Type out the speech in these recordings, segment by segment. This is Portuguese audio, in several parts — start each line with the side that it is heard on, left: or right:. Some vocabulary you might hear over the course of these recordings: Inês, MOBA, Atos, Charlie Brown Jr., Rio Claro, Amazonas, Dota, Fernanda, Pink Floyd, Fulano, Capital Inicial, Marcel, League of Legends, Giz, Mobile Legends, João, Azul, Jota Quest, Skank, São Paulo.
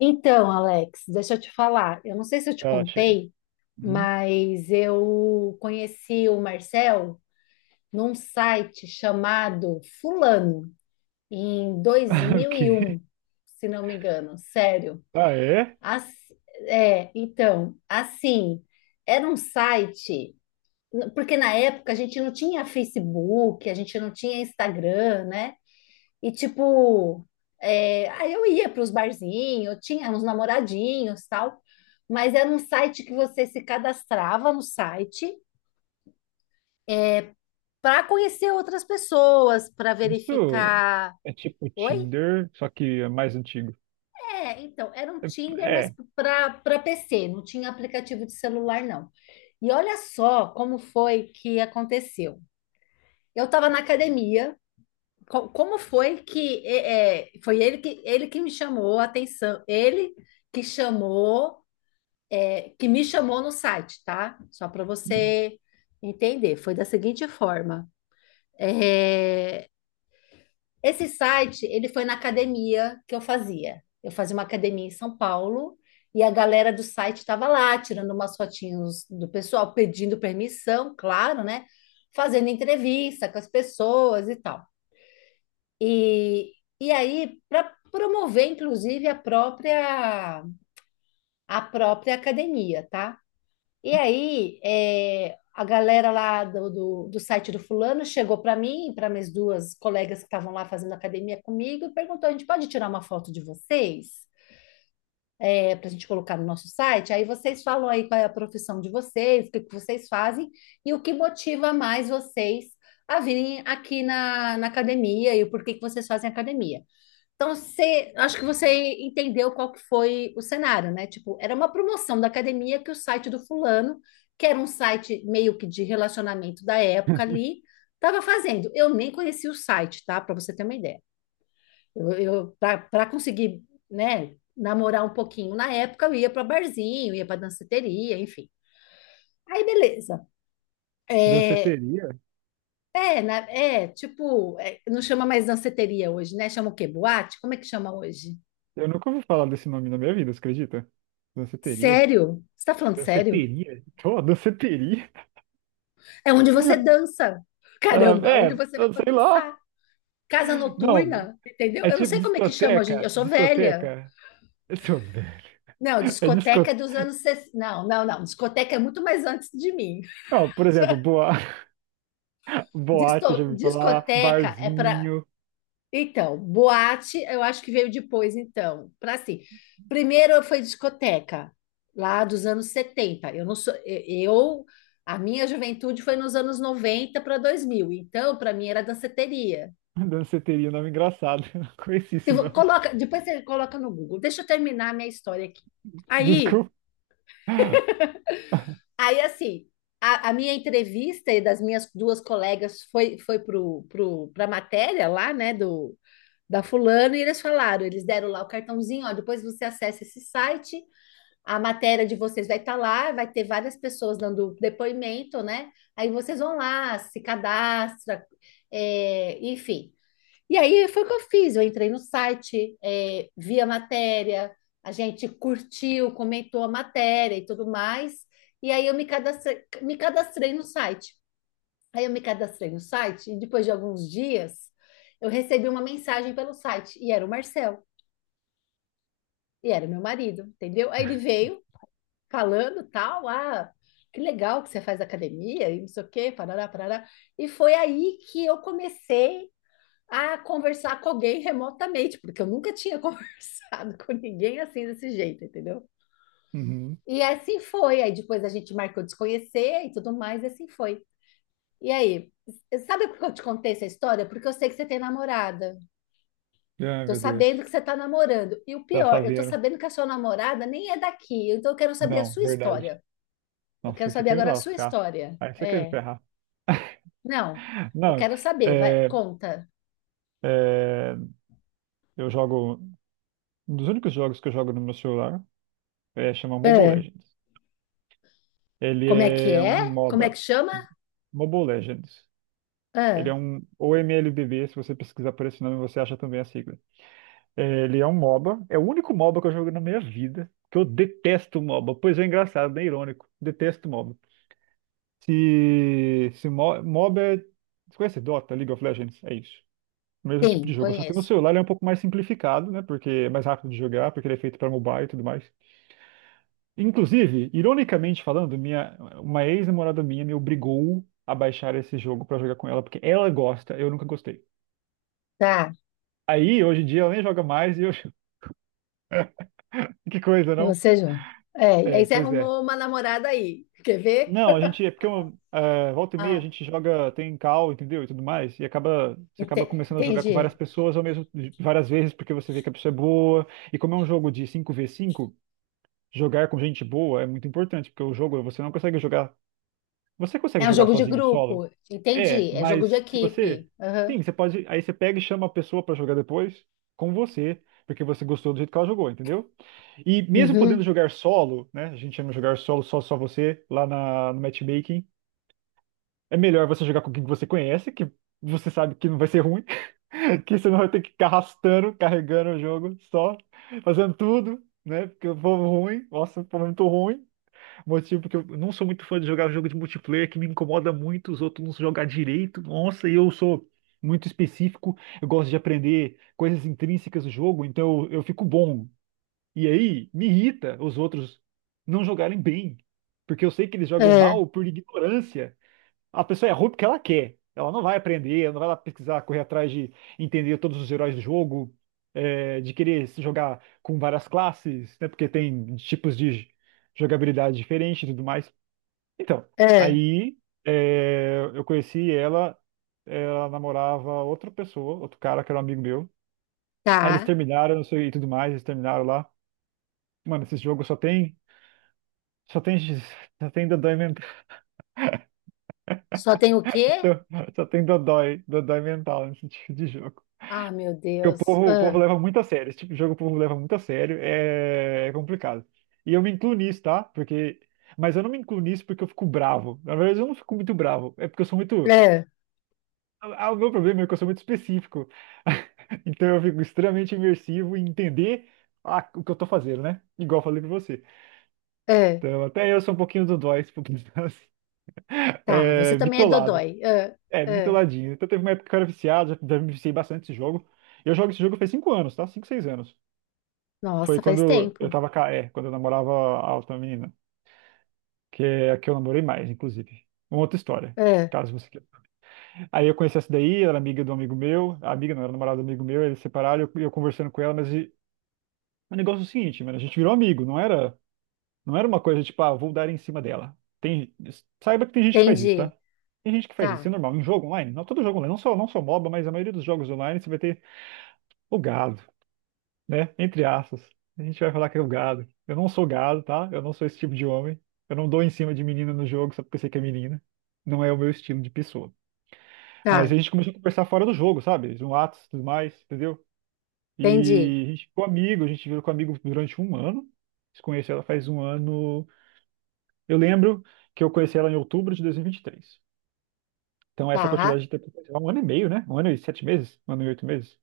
left: Então, Alex, deixa eu te falar. Eu não sei se eu te
right: Ela chega.
left: contei,
right: Hum?
left: mas eu conheci o Marcel num site chamado Fulano em dois
right: O
left: mil e
right: quê?
left: um, se não me engano. Sério.
right: Ah, é?
left: As- então, assim, era um site, porque na época a gente não tinha Facebook, a gente não tinha Instagram, né? E tipo, aí eu ia para os barzinhos, eu tinha uns namoradinhos, tal, mas era um site que você se cadastrava no site para conhecer outras pessoas, para
right: Isso
left: verificar.
right: é tipo
left: Oi?
right: Tinder, só que é mais antigo.
left: É, então, era um Tinder,
right: É.
left: mas
right: é.
left: para PC, não tinha aplicativo de celular, não. E olha só como foi que aconteceu. Eu estava na academia, como foi ele que me chamou a atenção, ele que chamou que me chamou no site, tá? Só para você entender. Foi da seguinte forma: É, esse site ele foi na academia que eu fazia. Eu fazia uma academia em São Paulo e a galera do site estava lá tirando umas fotinhos do pessoal, pedindo permissão, claro, né? Fazendo entrevista com as pessoas e tal. E, e aí, para promover, inclusive, a própria academia, tá? E aí, a galera lá do site do fulano chegou para mim, para minhas duas colegas que estavam lá fazendo academia comigo, e perguntou: a gente pode tirar uma foto de vocês? Para a gente colocar no nosso site? Aí vocês falam aí qual é a profissão de vocês, o que que vocês fazem e o que motiva mais vocês a virem aqui na academia e o porquê que vocês fazem academia. Então, acho que você entendeu qual que foi o cenário, né? Tipo, era uma promoção da academia que o site do fulano, que era um site meio que de relacionamento da época ali, estava fazendo. Eu nem conhecia o site, tá? Para você ter uma ideia. Eu para conseguir, né, namorar um pouquinho na época, eu ia para barzinho, ia para danceteria, enfim. Aí, beleza. É,
right: Danceteria?
left: tipo, não chama mais danceteria hoje, né? Chama o quê? Boate? Como é que chama hoje?
right: Eu nunca ouvi falar desse nome na minha vida, você acredita? Danceteria?
left: Sério? Você tá falando sério?
right: Danceteria? Pô, danceteria?
left: É onde você dança.
right: Ah,
left: Caramba, onde
right: é,
left: você vai
right: eu
left: para
right: sei lá.
left: dançar? Casa
right: Não,
left: noturna, entendeu?
right: é
left: Eu não
right: tipo
left: sei como é que chama hoje em dia.
right: discoteca.
left: Eu sou velha.
right: Discoteca. Eu sou velho.
left: Não,
right: É
left: discoteca é dos
right: discoteca.
left: anos 60. Não, não, não. Discoteca é muito mais antes de mim.
right: Não, por exemplo, boa... boate, eu já ouvi falar,
left: Discoteca é para
right: barzinho.
left: Então, boate, eu acho que veio depois, então, para assim. Primeiro foi discoteca, lá dos anos 70. Eu não sou, a minha juventude foi nos anos 90 para 2000. Então, para mim era danceteria.
right: Danceteria, nome engraçado. Eu não conheci
left: Se
right: esse
left: vo-
right: nome.
left: coloca, depois você coloca no Google. Deixa eu terminar a minha história aqui. Aí,
right: Desculpa.
left: aí assim, a minha entrevista e das minhas duas colegas foi pro, pro para matéria lá, né, da fulano, e eles falaram, eles deram lá o cartãozinho, ó, depois você acessa esse site, a matéria de vocês vai estar lá, vai ter várias pessoas dando depoimento, né? Aí vocês vão lá, se cadastra, enfim. E aí foi o que eu fiz, eu entrei no site, vi a matéria, a gente curtiu, comentou a matéria e tudo mais, e aí eu me cadastrei no site. Aí eu me cadastrei no site e depois de alguns dias eu recebi uma mensagem pelo site e era o Marcel, e era meu marido, entendeu? Aí ele veio falando tal, ah, que legal que você faz academia e não sei o quê, parará, parará. E foi aí que eu comecei a conversar com alguém remotamente, porque eu nunca tinha conversado com ninguém assim desse jeito, entendeu?
right: Uhum.
left: E assim foi. Aí depois a gente marcou de se conhecer e tudo mais, e assim foi. E aí, sabe por que eu te contei essa história? Porque eu sei que você tem namorada.
right: Ai,
left: Tô
right: meu
left: sabendo
right: Deus.
left: que você tá namorando. E o
right: Já
left: pior, eu tô
right: sabia.
left: sabendo que a sua namorada nem é daqui. Então eu quero saber a
right: Não,
left: sua
right: verdade.
left: história. Eu
right: Nossa,
left: quero
right: aí você
left: saber
right: quer me
left: agora a sua
right: lascar.
left: história.
right: Aí você quer me
left: É.
right: ferrar.
left: Não. Eu
right: Não,
left: quero saber. Vai,
right: é,
left: conta.
right: é, eu jogo. Um dos únicos jogos que eu jogo no meu celular é chama Mobile
left: É.
right: Legends. Ele
left: Como é que
right: é um
left: é? Como é que
right: MOBA.
left: chama?
right: Mobile Legends. Ele é
left: Ah,
right: um. Ou MLBB, se você pesquisar por esse nome, você acha também a sigla. É, ele é um MOBA. É o único MOBA que eu jogo na minha vida. Que eu detesto MOBA. Pois é, engraçado, né? Irônico. Detesto MOBA. Se mo- MOBA é. Você conhece Dota, League of Legends? É isso. O mesmo tipo de
left: sim,
right: jogo. Só que no
left: conheço.
right: celular ele é um pouco mais simplificado, né? Porque é mais rápido de jogar, porque ele é feito para mobile e tudo mais. Inclusive, ironicamente falando, uma ex-namorada minha me obrigou a baixar esse jogo para jogar com ela, porque ela gosta, eu nunca gostei.
left: Tá.
right: Aí, hoje em dia, ela nem joga mais e eu. Que coisa,
left: E
right: não?
left: você, João? É, e
right: É,
left: aí você
right: pois é.
left: arrumou uma namorada aí. Quer ver?
right: Não, a gente é porque volta e meia a
left: Ah,
right: gente joga, tem call, entendeu? E tudo mais, e acaba você acaba começando a jogar com várias
left: entendi.
right: pessoas ao mesmo várias vezes porque você vê que a pessoa é boa. E como é um jogo de cinco v cinco, jogar com gente boa é muito importante, porque o jogo você não consegue jogar, você consegue
left: É um
right: jogar
left: jogo de
right: sozinho, solo.
left: grupo,
right: É,
left: entendi. É jogo de
right: mas se você,
left: equipe. Aham.
right: sim, você pode, aí você pega e chama a pessoa pra jogar depois com você, porque você gostou do jeito que ela jogou, entendeu? E mesmo podendo
left: Uhum.
right: jogar solo, né? A gente chama de jogar solo, só você lá na, no matchmaking, é melhor você jogar com quem que você conhece, que você sabe que não vai ser ruim, que você não vai ter que ficar arrastando, carregando o jogo só, fazendo tudo, né? Porque o povo ruim, nossa, o povo é muito ruim. Motivo porque eu não sou muito fã de jogar jogo de multiplayer, que me incomoda muito os outros não jogar direito. Nossa, e eu sou muito específico, eu gosto de aprender coisas intrínsecas do jogo, então eu fico bom. E aí me irrita os outros não jogarem bem, porque eu sei que eles jogam
left: É,
right: mal por ignorância. A pessoa é ruim porque ela quer. Ela não vai aprender, ela não vai lá pesquisar, correr atrás de entender todos os heróis do jogo, é, de querer se jogar com várias classes, né? Porque tem tipos de jogabilidade diferente e tudo mais. Então,
left: é,
right: aí é, eu conheci ela, ela namorava outra pessoa, outro cara que era um amigo meu. Aí eles
left: tá.
right: terminaram, não sei, e tudo mais, eles terminaram lá. Mano, esse jogo só tem. Só tem, só tem dodói mental.
left: Só tem o quê?
right: Dodói mental nesse tipo de jogo.
left: Ah, meu
right: Porque
left: Deus.
right: o povo leva
left: Ah,
right: muito a sério. Esse tipo de jogo o povo leva muito a sério. É complicado. E eu me incluo nisso, tá? Porque. Mas eu não me incluo nisso porque eu fico bravo. Na verdade, eu não fico muito bravo. É porque eu sou muito.
left: é,
right: Ah, o meu problema é que eu sou muito específico. Então eu fico extremamente imersivo em entender ah, o que eu tô fazendo, né? Igual eu falei pra você.
left: é.
right: Então, até eu sou um pouquinho do dói, um pouquinho assim,
left: Tá, você
right: é,
left: também é
right: bitolado.
left: dodói. É. Ah.
right: É,
left: é.
right: bitoladinho. Então teve uma época que eu era viciado, já me viciei bastante esse jogo. Eu jogo esse jogo faz 5 anos, tá? Cinco, 6 anos.
left: Nossa,
right: Foi
left: faz
right: quando eu
left: tempo.
right: tava ca- é, quando eu namorava a outra menina, que é a que eu namorei mais, inclusive. Uma outra história,
left: É.
right: caso você queira. Aí eu conheci essa daí, ela era amiga do amigo meu, a amiga não, era namorada do amigo meu, eles se separaram, eu conversando com ela, mas e- o negócio é o seguinte, mano, a gente virou amigo, não era uma coisa tipo, ah, vou dar em cima dela. Tem, saiba que tem gente que faz isso,
left: Entendi.
right: tá? Tem gente que faz isso, é
left: Tá,
right: normal. Em jogo online, não todo jogo online, não só MOBA, mas a maioria dos jogos online você vai ter o gado, né? Entre aspas. A gente vai falar que é o gado. Eu não sou gado, tá? Eu não sou esse tipo de homem. Eu não dou em cima de menina no jogo só porque sei que é menina. Não é o meu estilo de pessoa. Mas
left: tá,
right: a gente começou a conversar fora do jogo, sabe? No Atos e tudo mais, entendeu?
left: entendi.
right: E a gente ficou amigo, a gente virou com amigo durante 1 ano. Conheci ela faz 1 ano. Eu lembro que eu conheci ela em outubro de 2023. Então, essa
left: Tá,
right: quantidade de tempo, 1 ano e meio, né? 1 ano e 7 meses? 1 ano e 8 meses?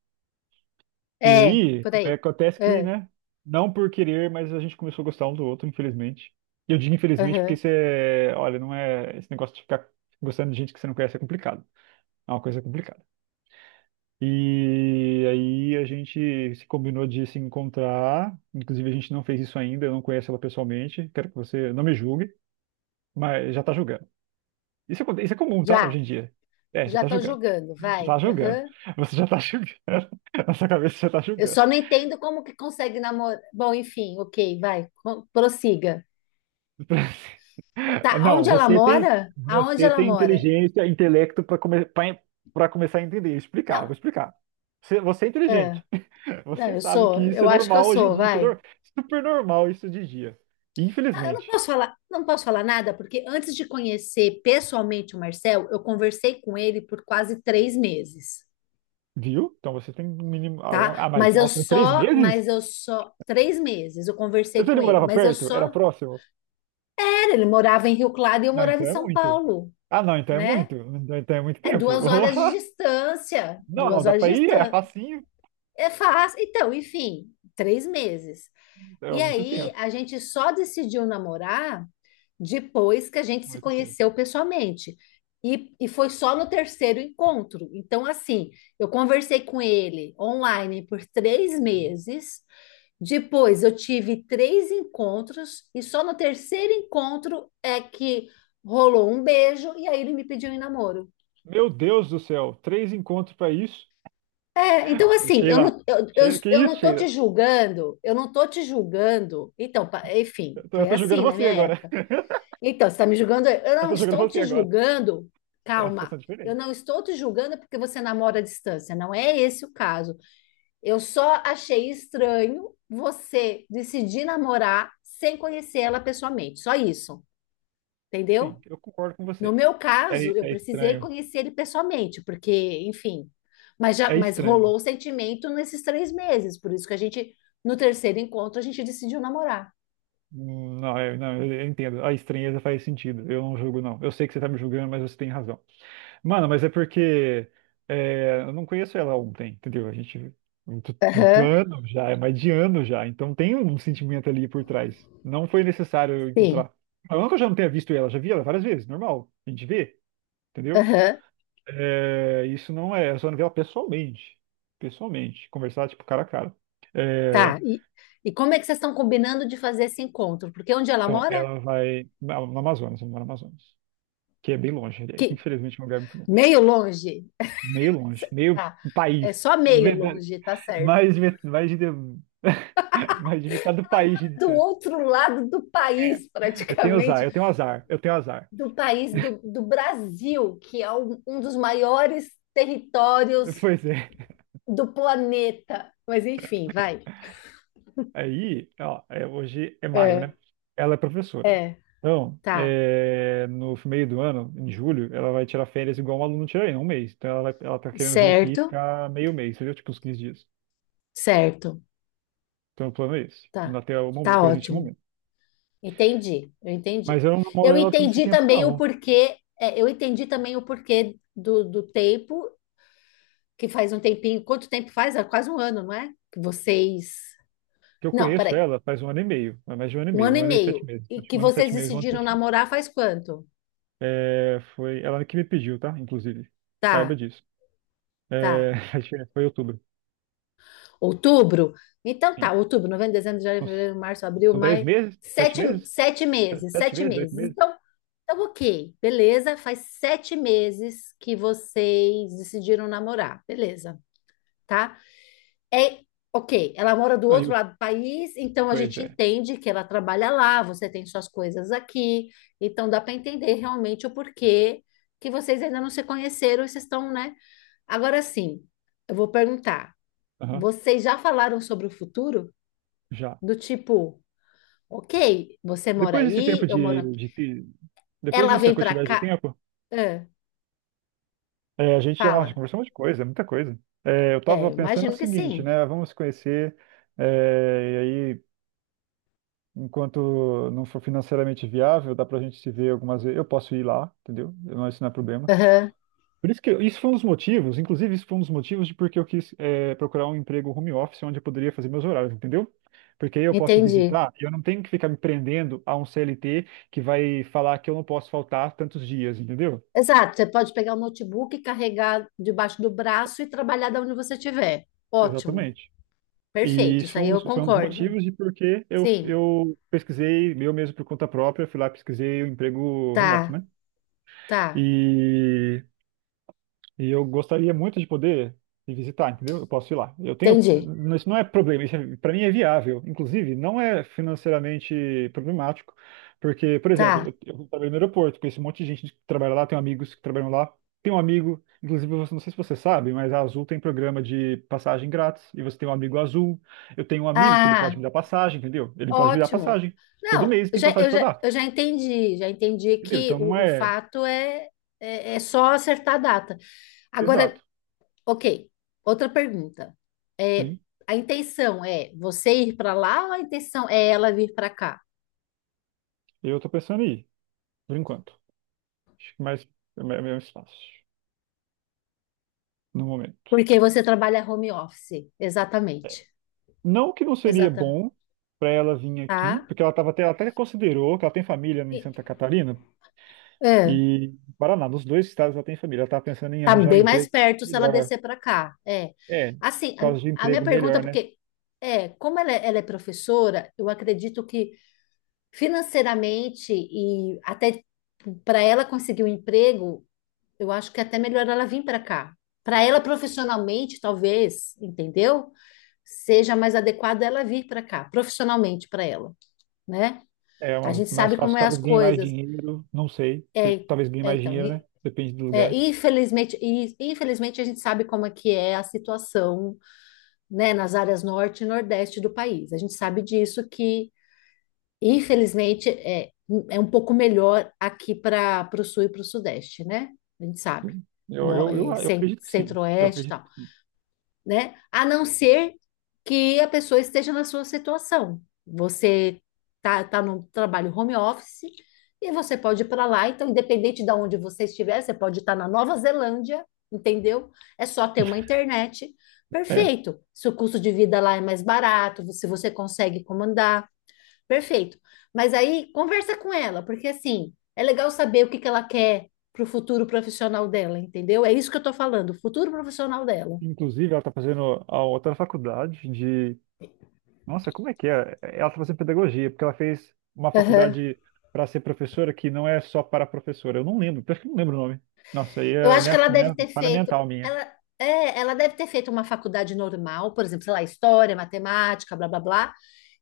right: E
left: é,
right: aí,
left: por
right: é,
left: aí.
right: acontece que,
left: É.
right: né? Não por querer, mas a gente começou a gostar um do outro, infelizmente. E eu digo infelizmente porque
left: Aham.
right: isso é, olha, não é esse negócio de ficar gostando de gente que você não conhece, é complicado. É uma coisa complicada. E aí a gente se combinou de se encontrar. Inclusive a gente não fez isso ainda, eu não conheço ela pessoalmente. Quero que você não me julgue, mas já tá julgando. Isso, aconte- isso é comum, tá? Hoje
left: Já,
right: em dia. É, já
left: já
right: tá
left: tô
right: julgando.
left: julgando,
right: Já
left: vai.
right: tá julgando.
left: Aham.
right: Você já tá julgando. Na sua cabeça você já tá
left: Eu
right: julgando.
left: só não entendo como que consegue namorar. Bom, enfim, ok, vai, prossiga.
right: Ah,
left: Tá,
right: não,
left: onde ela mora? Aonde
right: você
left: ela
right: tem
left: mora?
right: inteligência, intelecto para come, para começar a entender. Explicar, vou
left: Não,
right: explicar. Você é inteligente.
left: é, não,
right: Você sabe que isso é
left: eu acho que eu
right: normal hoje em
left: sou,
right: dia. Isso é
left: vai.
right: nor- super normal isso de dia.
left: Não, eu não
right: Infelizmente.
left: posso falar, não posso falar nada, porque antes de conhecer pessoalmente o Marcel, eu conversei com ele por quase três meses,
right: Viu? Então você tem um mínimo. Ah, um-
left: tá?
right: ah, mas
left: Mas eu
right: nossa, em três
left: só,
right: meses?
left: mas eu só, três meses eu conversei
right: Você
left: com
right: ele
left: ele,
right: morava
left: mas eu
right: perto? Era
left: só,
right: próximo?
left: ele morava em Rio Claro e eu
right: Não,
left: morava em
right: então é
left: São
right: muito.
left: Paulo,
right: Ah, não, então é
left: né?
right: muito. Então é muito
left: É
right: tempo.
left: duas horas de distância,
right: Não, não,
left: duas
right: dá
left: horas
right: pra
left: de
right: ir, é
left: distância.
right: facinho.
left: É fácil. Então, enfim, três meses.
right: É
left: E
right: muito
left: aí
right: tempo.
left: a gente só decidiu namorar depois que a gente se
right: Muito tempo.
left: conheceu pessoalmente. E foi só no terceiro encontro. Então, assim, eu conversei com ele online por três meses. Depois, eu tive três encontros. E só no terceiro encontro é que rolou um beijo. E aí, ele me pediu em namoro.
right: Meu Deus do céu, 3 encontros pra isso.
left: Então assim, eu
right: Sheila.
left: não, eu, eu,
right: Sheila. Que
left: eu
right: isso,
left: não tô te
right: Sheila?
left: julgando, eu não tô te julgando. Então, enfim,
right: Eu
left: foi
right: tô julgando
left: assim na minha
right: você agora.
left: época. Então, você está me julgando? Eu
right: Eu
left: não
right: tô jogando
left: estou
right: você
left: te
right: agora.
left: julgando.
right: É uma
left: Calma,
right: situação
left: eu
right: diferente.
left: não estou te julgando porque você namora à distância. Não é esse o caso. Eu só achei estranho você decidir namorar sem conhecer ela pessoalmente. Só isso, entendeu?
right: Sim, eu concordo com
left: No
right: você.
left: meu caso, eu
right: É
left: precisei
right: estranho.
left: conhecer ele pessoalmente, porque, enfim. Mas já,
right: É
left: mas
right: estranho.
left: rolou o sentimento nesses três meses. Por isso que a gente, no terceiro encontro, a gente decidiu namorar.
right: Não, é- não, eu entendo. A estranheza faz sentido. Eu não julgo, não. Eu sei que você tá me julgando, mas você tem razão. Mano, mas é porque é, eu não conheço ela ontem, entendeu? A gente. Muito, muito
left: Aham,
right: ano já, é mais de ano já. Então tem um sentimento ali por trás. Não foi necessário eu
left: sim.
right: encontrar. Não que eu já não tenha visto ela, já vi ela várias vezes, normal. A gente vê, entendeu?
left: Aham.
right: É, isso não é, eu só não vi ela pessoalmente. Pessoalmente, conversar tipo cara a cara. É,
left: Tá. E como é que vocês estão combinando de fazer esse encontro? Porque onde ela
right: então,
left: mora?
right: ela vai na no Amazonas, ela mora no Amazonas, que é bem longe, aliás.
left: Que,
right: Infelizmente, é um lugar muito longe.
left: meio longe.
right: Meio longe, meio
left: Tá.
right: país.
left: É só meio
right: Verdade.
left: longe, tá certo.
right: Mais, de met- mais de, mais de metade do
left: Ela
right: país de
left: mora do
right: distância.
left: outro lado do
right: É,
left: país,
right: eu tenho azar,
left: praticamente,
right: eu tenho azar, eu tenho azar.
left: do país do Brasil, que é um dos maiores territórios
right: Pois é.
left: do planeta. Mas enfim, vai.
right: Aí, ó, é- hoje é maio,
left: É,
right: né? Ela é professora.
left: é,
right: Então,
left: tá.
right: é, no meio do ano, em julho, ela vai tirar férias igual um aluno tira aí, 1 mês. Então, ela, vai, ela tá querendo vir aqui e
left: Certo,
right: ficar meio mês, entendeu? Tipo, uns 15 dias.
left: certo.
right: Então, o plano é esse,
left: Tá,
right: até o momento,
left: tá
right: presente
left: ótimo.
right: momento.
left: Entendi, eu
right: Mas
left: entendi.
right: eu não namoro
left: Eu
right: ela todo esse
left: entendi
right: tempo,
left: também o
right: não.
left: porquê, é, eu entendi também o porquê do tempo, que faz um tempinho, quanto tempo faz? É quase um ano, não é? Que vocês.
right: Que eu
left: Não,
right: conheço
left: peraí.
right: ela faz 1 ano e meio, é mais de um ano e
left: Um
right: meio,
left: ano
right: um
left: e
right: ano e sete
left: meio.
right: meses.
left: E
right: Acho que
left: que
right: Um ano e
left: vocês
right: sete meses, um ano e
left: decidiram
right: sete meses.
left: namorar faz quanto?
right: É, foi ela que me pediu, tá? Inclusive, saiba
left: Tá,
right: disso. É,
left: tá.
right: a gente- foi em outubro.
left: Outubro? Então tá,
right: Sim.
left: outubro, novembro, dezembro, janeiro,
right: Uns-
left: fevereiro, março, abril,
right: são dez
left: maio.
right: meses? Sete
left: Sete,
right: meses?
left: sete meses,
right: Sete
left: sete
right: meses? Oito
left: meses.
right: meses?
left: Ok, beleza. Faz sete meses que vocês decidiram namorar, beleza. Tá? É, ok, ela mora do
right: Não, e
left: outro
right: o-
left: lado do país, então a
right: pois
left: gente
right: é.
left: entende que ela trabalha lá, você tem suas coisas aqui, então dá para entender realmente o porquê que vocês ainda não se conheceram e vocês estão, né? Agora sim, eu vou perguntar:
right: Aham,
left: vocês já falaram sobre o futuro?
right: já.
left: Do tipo, ok, você mora
right: Depois desse tempo
left: aí, eu moro aqui,
right: de, te- depois
left: ela
right: dessa
left: vem para
right: quantidade de
left: cá,
right: tempo,
left: Ah,
right: é, a gente já nossa,
left: fala.
right: conversou um monte de coisa, muita coisa. É, eu
left: É,
right: estava
left: eu
right: pensando o
left: imagino que
right: seguinte,
left: sim.
right: né? Vamos se conhecer, é, e aí, enquanto não for financeiramente viável, dá pra gente se ver algumas vezes. Eu posso ir lá, entendeu? Não, isso não é problema.
left: Aham,
right: Por isso que isso foi um dos motivos, inclusive isso foi um dos motivos de porque eu quis procurar um emprego home office onde eu poderia fazer meus horários, entendeu? Porque aí eu posso
left: entendi.
right: visitar e eu não tenho que ficar me prendendo a um CLT que vai falar que eu não posso faltar tantos dias, entendeu?
left: Exato, você pode pegar o notebook, carregar debaixo do braço e trabalhar da onde você estiver. Ótimo,
right: Exatamente. E
left: perfeito,
right: isso
left: isso
right: foi
left: aí eu
right: um dos
left: concordo.
right: motivos de porque eu,
left: Sim,
right: eu pesquisei, eu mesmo por conta própria, fui lá e pesquisei o emprego remoto,
left: tá,
right: né?
left: tá,
right: E E eu gostaria muito de poder ir visitar, entendeu? Eu posso ir lá. Eu tenho,
left: entendi,
right: isso não é problema, isso para mim é viável. Inclusive, não é financeiramente problemático, porque, por exemplo,
left: tá.
right: eu trabalho no aeroporto, conheço um monte de gente que trabalha lá, tenho amigos que trabalham lá. Tem um amigo, inclusive, você, não sei se você sabe, mas a Azul tem programa de passagem grátis, e você tem um amigo Azul. Eu tenho um amigo que ele pode
left: Ah,
right: me dar passagem, entendeu? Ele pode me dar
left: ótimo.
right: passagem. Todo
left: Não,
right: mês tem passagem para dar,
left: eu já entendi
right: entendeu?
left: que
right: Então não
left: o
right: é
left: fato é, é só acertar a data. Agora,
right: exato.
left: ok, outra pergunta. É,
right: Sim,
left: a intenção é você ir para lá ou a intenção é ela vir para cá?
right: eu tô pensando em ir, por enquanto. Acho que mais é mais fácil no momento.
left: Porque você trabalha home office, exatamente.
right: Não que não seria
left: Exata,
right: bom para ela vir aqui,
left: tá?
right: porque ela até considerou que ela tem família em
left: E-
right: Santa Catarina
left: É,
right: e em Paraná, nos dois estados ela tem família. Ela estava pensando em
left: tá
right: arranjar um
left: bem mais
right: emprego
left: perto se ela
right: melhor.
left: descer para cá. É.
right: É,
left: Assim,
right: por causa de
left: a minha
right: emprego
left: pergunta é
right: melhor, né?
left: porque ela é professora, eu acredito que financeiramente e até para ela conseguir um emprego, eu acho que é até melhor ela vir para cá. Para ela profissionalmente, talvez, entendeu? Seja mais adequado ela vir para cá, profissionalmente para ela, né?
right: É
left: A
right: uma-
left: gente
right: mais
left: sabe como
right: fácil,
left: é as
right: talvez ganhe mais
left: coisas.
right: dinheiro, não sei.
left: É,
right: Talvez ganhe mais
left: então,
right: dinheiro, né? Depende do lugar.
left: infelizmente a gente sabe como é que é a situação, né, nas áreas norte e nordeste do país. A gente sabe disso que, infelizmente, é um pouco melhor aqui para o sul e para o sudeste, né? A gente sabe.
right: Sim. Eu,
left: No,
right: eu, eu,
left: é,
right: eu
left: cen-
right: acredito que sim. Eu
left: centro-oeste e
right: acredito
left: tal,
right: que sim.
left: né? A não ser que a pessoa esteja na sua situação. Você tá no trabalho home office e você pode ir para lá. Então, independente de onde você estiver, você pode estar na Nova Zelândia, entendeu? É só ter uma internet.
right: É.
left: Perfeito. Se o custo de vida lá é mais barato, se você consegue comandar, perfeito. Mas aí conversa com ela, porque assim, é legal saber o que que ela quer pro futuro profissional dela, entendeu? É isso que eu tô falando, o futuro profissional
right: Inclusive, ela está fazendo a outra faculdade de... Nossa, como é que é? Ela está fazendo pedagogia, porque ela fez uma
left: dela.
right: faculdade para ser professora que não é só para professora. Eu não lembro, acho que não lembro o nome. Nossa, aí
left: Eu
right: é
left: acho que
right: minha, minha falha mental minha.
left: ela, ela deve ter feito uma faculdade normal, por exemplo, sei lá, história, matemática, blá blá blá.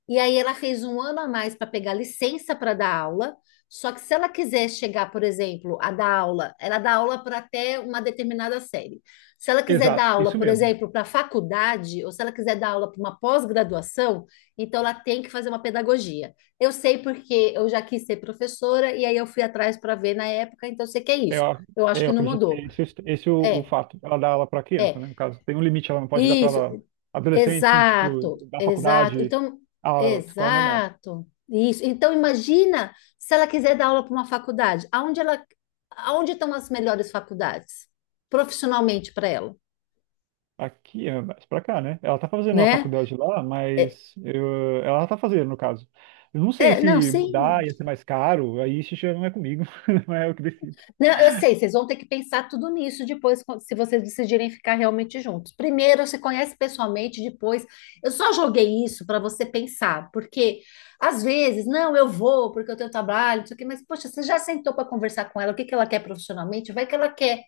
left: E aí ela fez um ano a mais para pegar licença para dar aula. Só que se ela quiser chegar, por exemplo, a dar aula, ela dá aula para até uma determinada série. Se ela quiser dar
right: Exato,
left: aula,
right: isso
left: por
right: mesmo.
left: exemplo, para faculdade, ou se ela quiser dar aula para uma pós-graduação, então ela tem que fazer uma pedagogia. Eu sei porque eu já quis ser professora e aí eu fui atrás para ver na época, então eu sei que é
right: É,
left: isso.
right: ó,
left: Eu acho
right: é, eu
left: que não
right: acredito que
left: mudou.
right: esse é o
left: É,
right: fato. Ela dá aula para criança,
left: é.
right: né? No caso, tem um limite, ela não pode dar
left: Isso,
right: para adolescente, assim, tipo,
left: exato,
right: da
left: exato.
right: faculdade
left: Então,
right: à escola normal.
left: exato. Isso. Então, imagina se ela quiser dar aula para uma faculdade, aonde estão as melhores faculdades profissionalmente para ela,
right: Aqui é mais pra cá, né? Ela tá fazendo a
left: né?
right: faculdade lá,
left: É,
right: mas ela tá fazendo, no caso. Eu não sei
left: é, não,
right: se
left: sim.
right: mudar ia ser mais caro, aí isso já não é comigo, não é eu que decido.
left: Não, eu sei, vocês vão ter que pensar tudo nisso depois, se vocês decidirem ficar realmente juntos. Primeiro, se conhece pessoalmente, depois. Eu só joguei isso para você pensar, porque às vezes, não, eu vou porque eu tenho trabalho, não sei o quê, mas poxa, você já sentou para conversar com ela, o que que ela quer profissionalmente? Vai que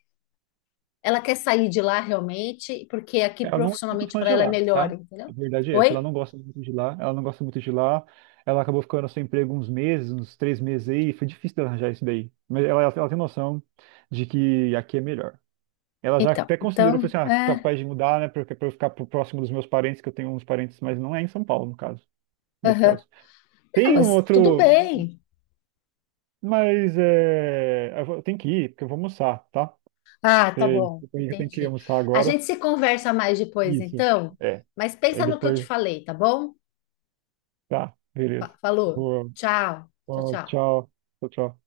left: ela quer sair de lá realmente, porque aqui
right: Ela não é muito
left: profissionalmente
right: fã
left: para
right: de
left: ela é
right: lá,
left: melhor,
right: tá? A
left: entendeu?
right: verdade é essa, ela
left: Oi?
right: não gosta muito de lá, ela não gosta muito de lá. Ela acabou ficando sem emprego uns meses, uns 3 meses aí, foi difícil dela arranjar isso daí. Mas ela tem noção de que aqui é melhor. Ela já
left: Então,
right: até considerou,
left: então,
right: falou assim, ah,
left: é,
right: capaz de mudar, né, pra eu ficar próximo dos meus parentes, que eu tenho uns parentes, mas não é em São Paulo, no caso, nesse
left: aham.
right: caso.
left: Não,
right: Tem um
left: mas tudo
right: outro,
left: bem.
right: mas é, tem que ir, porque eu vou almoçar, tá?
left: Ah, tá
right: É,
left: bom,
right: desculpa aí, que eu tenho que
left: entendi.
right: almoçar
left: A
right: agora.
left: gente se conversa mais depois,
right: Isso,
left: então,
right: é.
left: mas pensa
right: Aí
left: no que eu te
right: depois,
left: falei, tá bom?
right: tá, beleza.
left: Falou.
right: Boa,
left: Tchau, tchau,
right: boa,
left: tchau.
right: tchau, tchau, tchau.